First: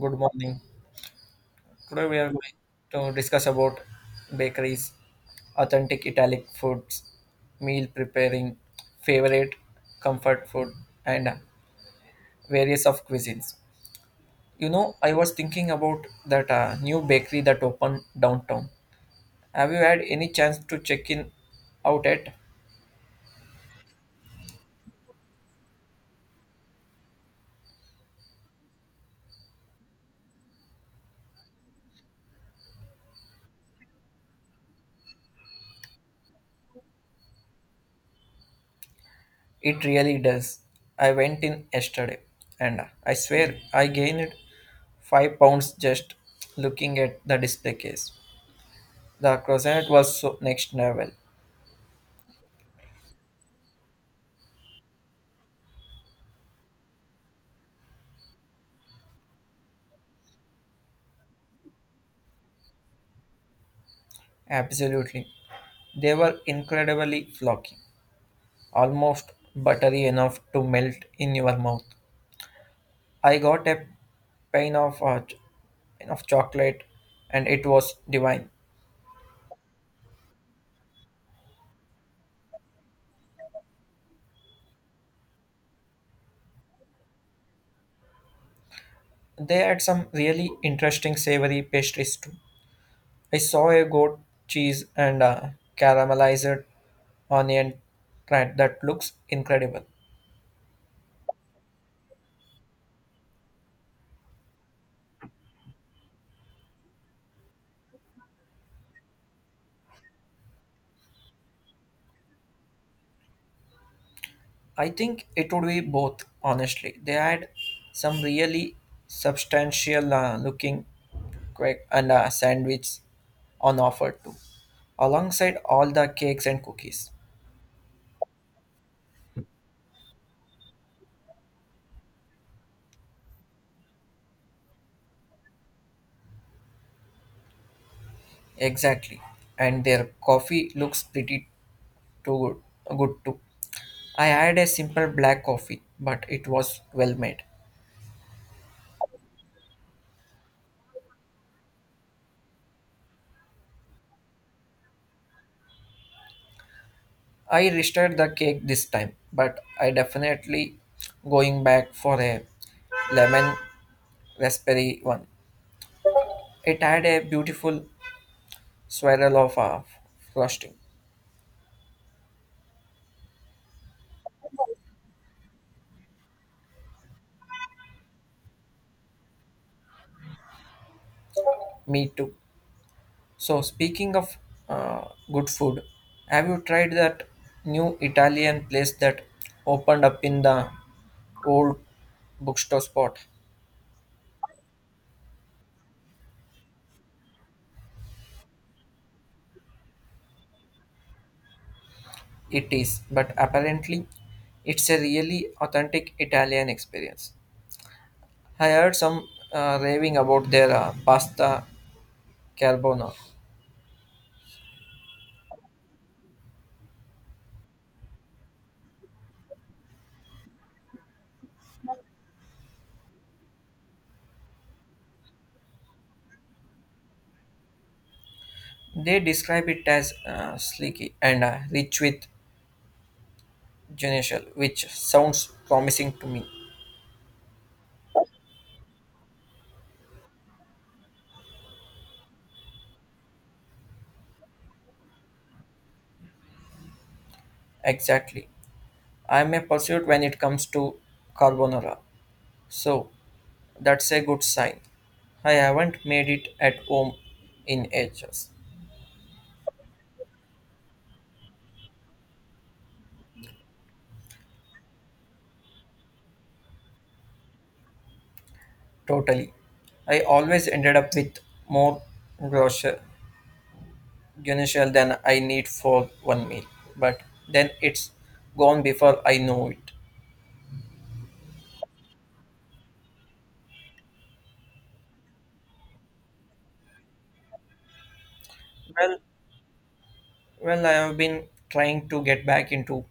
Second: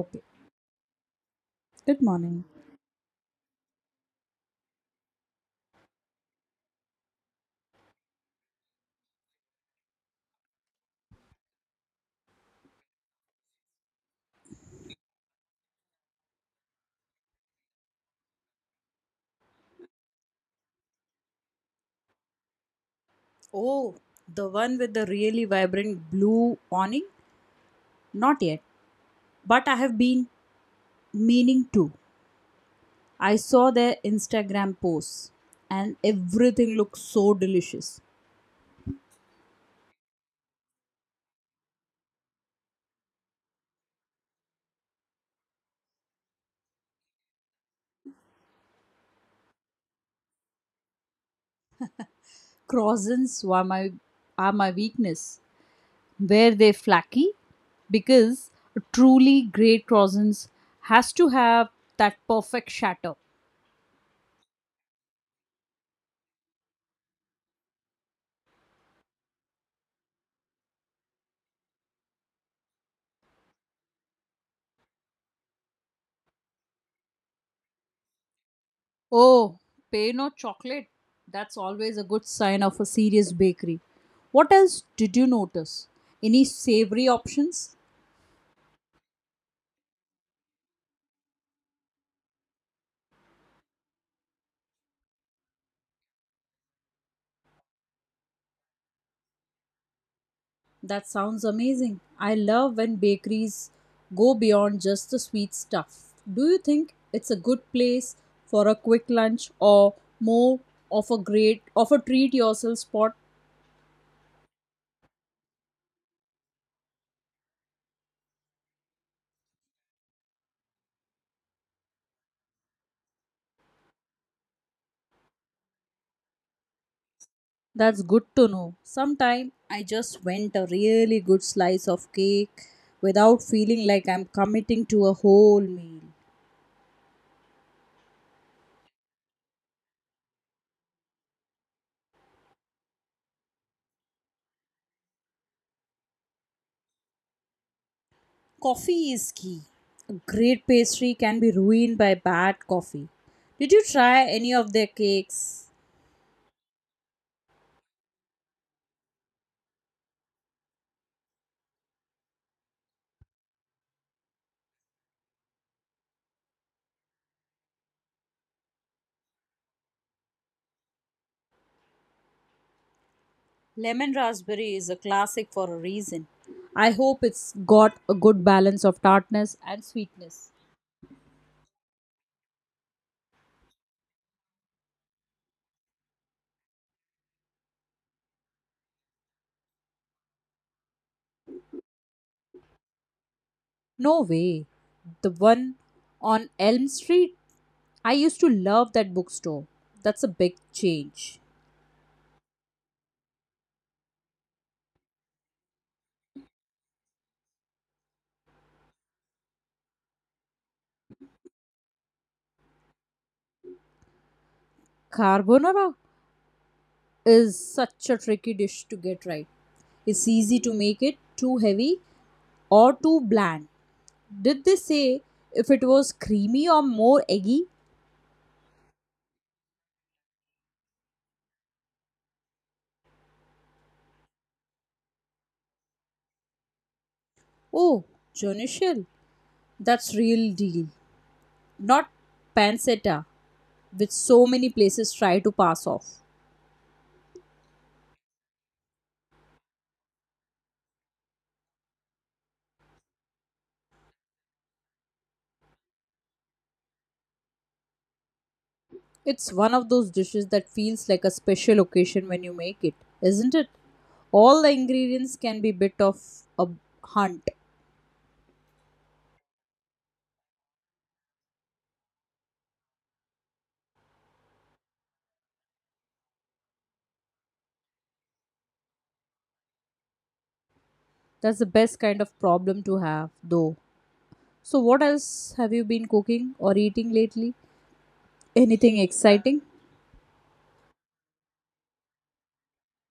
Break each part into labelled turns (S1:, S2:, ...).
S1: Good morning.
S2: Good
S1: Today we are
S2: morning.
S1: going to discuss about bakeries, authentic Italian foods, meal preparing, favorite comfort food, and various of cuisines. You know, I was thinking about that new bakery that opened downtown. Have you had any chance to check in out at?
S2: Oh, the one with the really vibrant blue awning? Not yet, but I have been meaning to. I saw their Instagram posts and everything looks so delicious.
S1: It really does. I went in yesterday, and I swear I gained 5 pounds just looking at the display case. The croissant was so next level.
S2: Croissants were my Are my weakness. Were they flaky? Because a truly great croissants has to have that perfect shatter.
S1: Absolutely. They were incredibly flocky, almost buttery enough to melt in your mouth. I got a pane of, uh, ch- pane of chocolate and it was divine.
S2: Oh, pain or chocolate? That's always a good sign of a serious bakery. What else did you notice? Any savory options?
S1: They had some really interesting savory pastries too. I saw a goat cheese and a caramelized onion tart that looks incredible.
S2: That sounds amazing. I love when bakeries go beyond just the sweet stuff. Do you think it's a good place for a quick lunch or more of a treat yourself spot?
S1: I think it would be both, honestly. They had some really substantial looking quack and sandwich on offer too, alongside all the cakes and cookies.
S2: That's good to know. Sometime I just went a really good slice of cake without feeling like I'm committing to a whole meal.
S1: Exactly. And their coffee looks pretty too good too. I had a simple black coffee, but it was well made.
S2: Coffee is key. A great pastry can be ruined by bad coffee. Did you try any of their cakes?
S1: I restarted the cake this time, but I definitely going back for a lemon raspberry one. It had a beautiful swirl of frosting.
S2: Lemon raspberry is a classic for a reason. I hope it's got a good balance of tartness and sweetness.
S1: Me too. So, speaking of uh, good food, have you tried that new Italian place that opened up in the old bookstore spot?
S2: No way. The one on Elm Street, I used to love that bookstore. That's a big change.
S1: It is, but apparently, it's a really authentic Italian experience. I heard some raving about their pasta carbonara.
S2: Carbonara is such a tricky dish to get right. It's easy to make it too heavy or too bland. Did they say if it was creamy or more eggy?
S1: They describe it as sleeky and rich with genital, which sounds promising to me.
S2: Oh, Jonishel, that's real deal. Not pancetta, which so many places try to pass off.
S1: Exactly. I'm a pursuit when it comes to carbonara. So that's a good sign. I haven't made it at home in ages.
S2: It's one of those dishes that feels like a special occasion when you make it, isn't it? All the ingredients can be bit of a hunt.
S1: Totally. I always ended up with more grocer guinness than I need for one meal. But then it's gone before I know it.
S2: That's the best kind of problem to have, though. So, what else have you been cooking or eating lately? Anything
S1: Well
S2: exciting?
S1: well, I have been trying to get back into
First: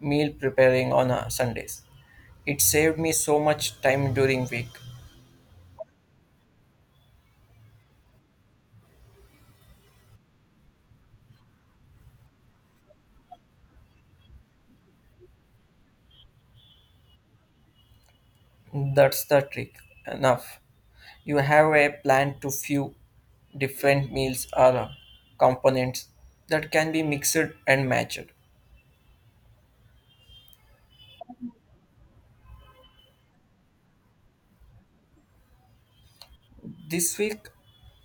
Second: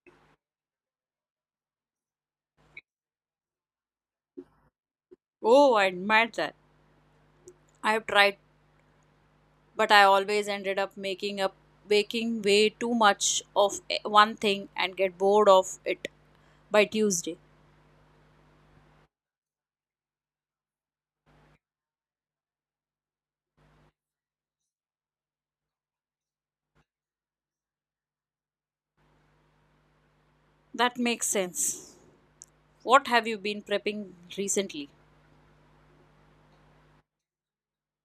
S1: meal preparing on Sundays. It saved me so much time during week.
S2: Oh, I admit that. I have tried, but I always ended up making up baking way too much of one thing and get bored of it by Tuesday.
S1: That's the trick. Enough. You have a plan to few different meals or components that can be mixed and matched.
S2: That makes sense. What have you been prepping recently?
S1: This week,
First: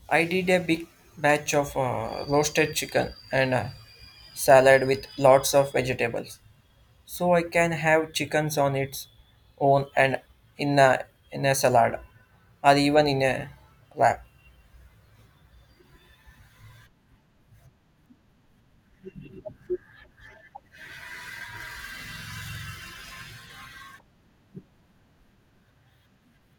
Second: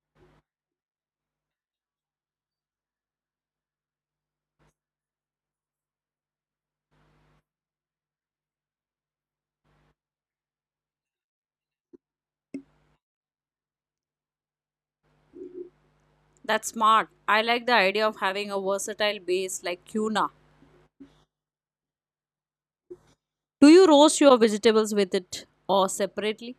S1: I did a big batch of roasted chicken and salad with lots of vegetables. So I can have chickens on its own and in a, in a salad or even in a wrap.
S2: That's smart. I like the idea of having a versatile base like tuna. Do you roast your vegetables with it or separately?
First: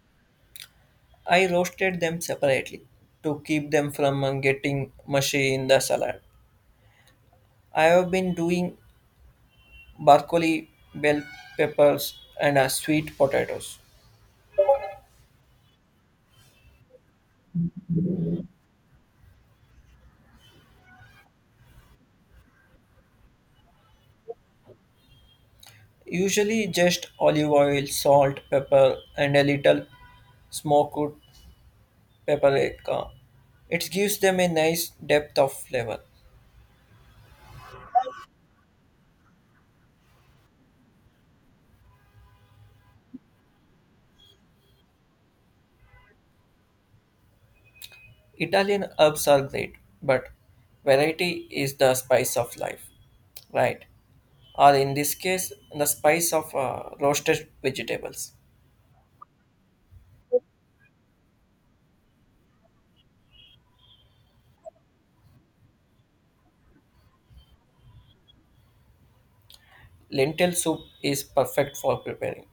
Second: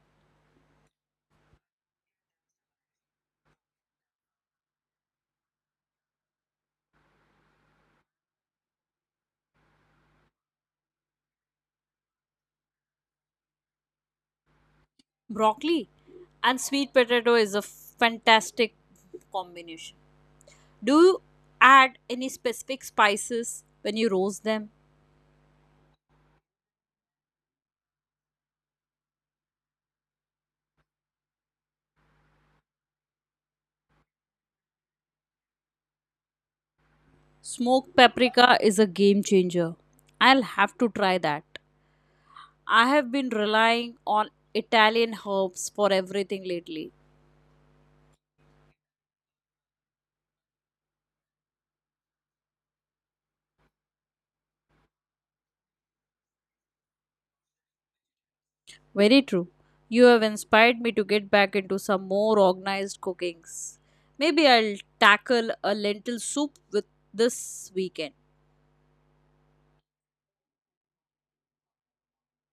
S1: I roasted them separately to keep them from getting mushy in the salad. I have been doing broccoli, bell peppers, and sweet potatoes.
S2: Broccoli and sweet potato is a fantastic combination. Do you add any specific spices when you roast them?
S1: Usually just olive oil, salt, pepper, and a little smoked paprika. It gives them a nice depth of flavor.
S2: Smoked paprika is a game changer. I'll have to try that. I have been relying on Italian herbs for everything lately.
S1: Italian herbs are great, but variety is the spice of life, right? Or in this case, the spice of roasted vegetables.
S2: Very true. You have inspired me to get back into some more organized cookings. Maybe I'll tackle a lentil soup with this weekend.
S1: Lentil soup is perfect for preparing.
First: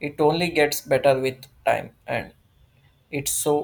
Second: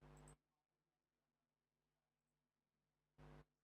S1: It only gets better with time and it's so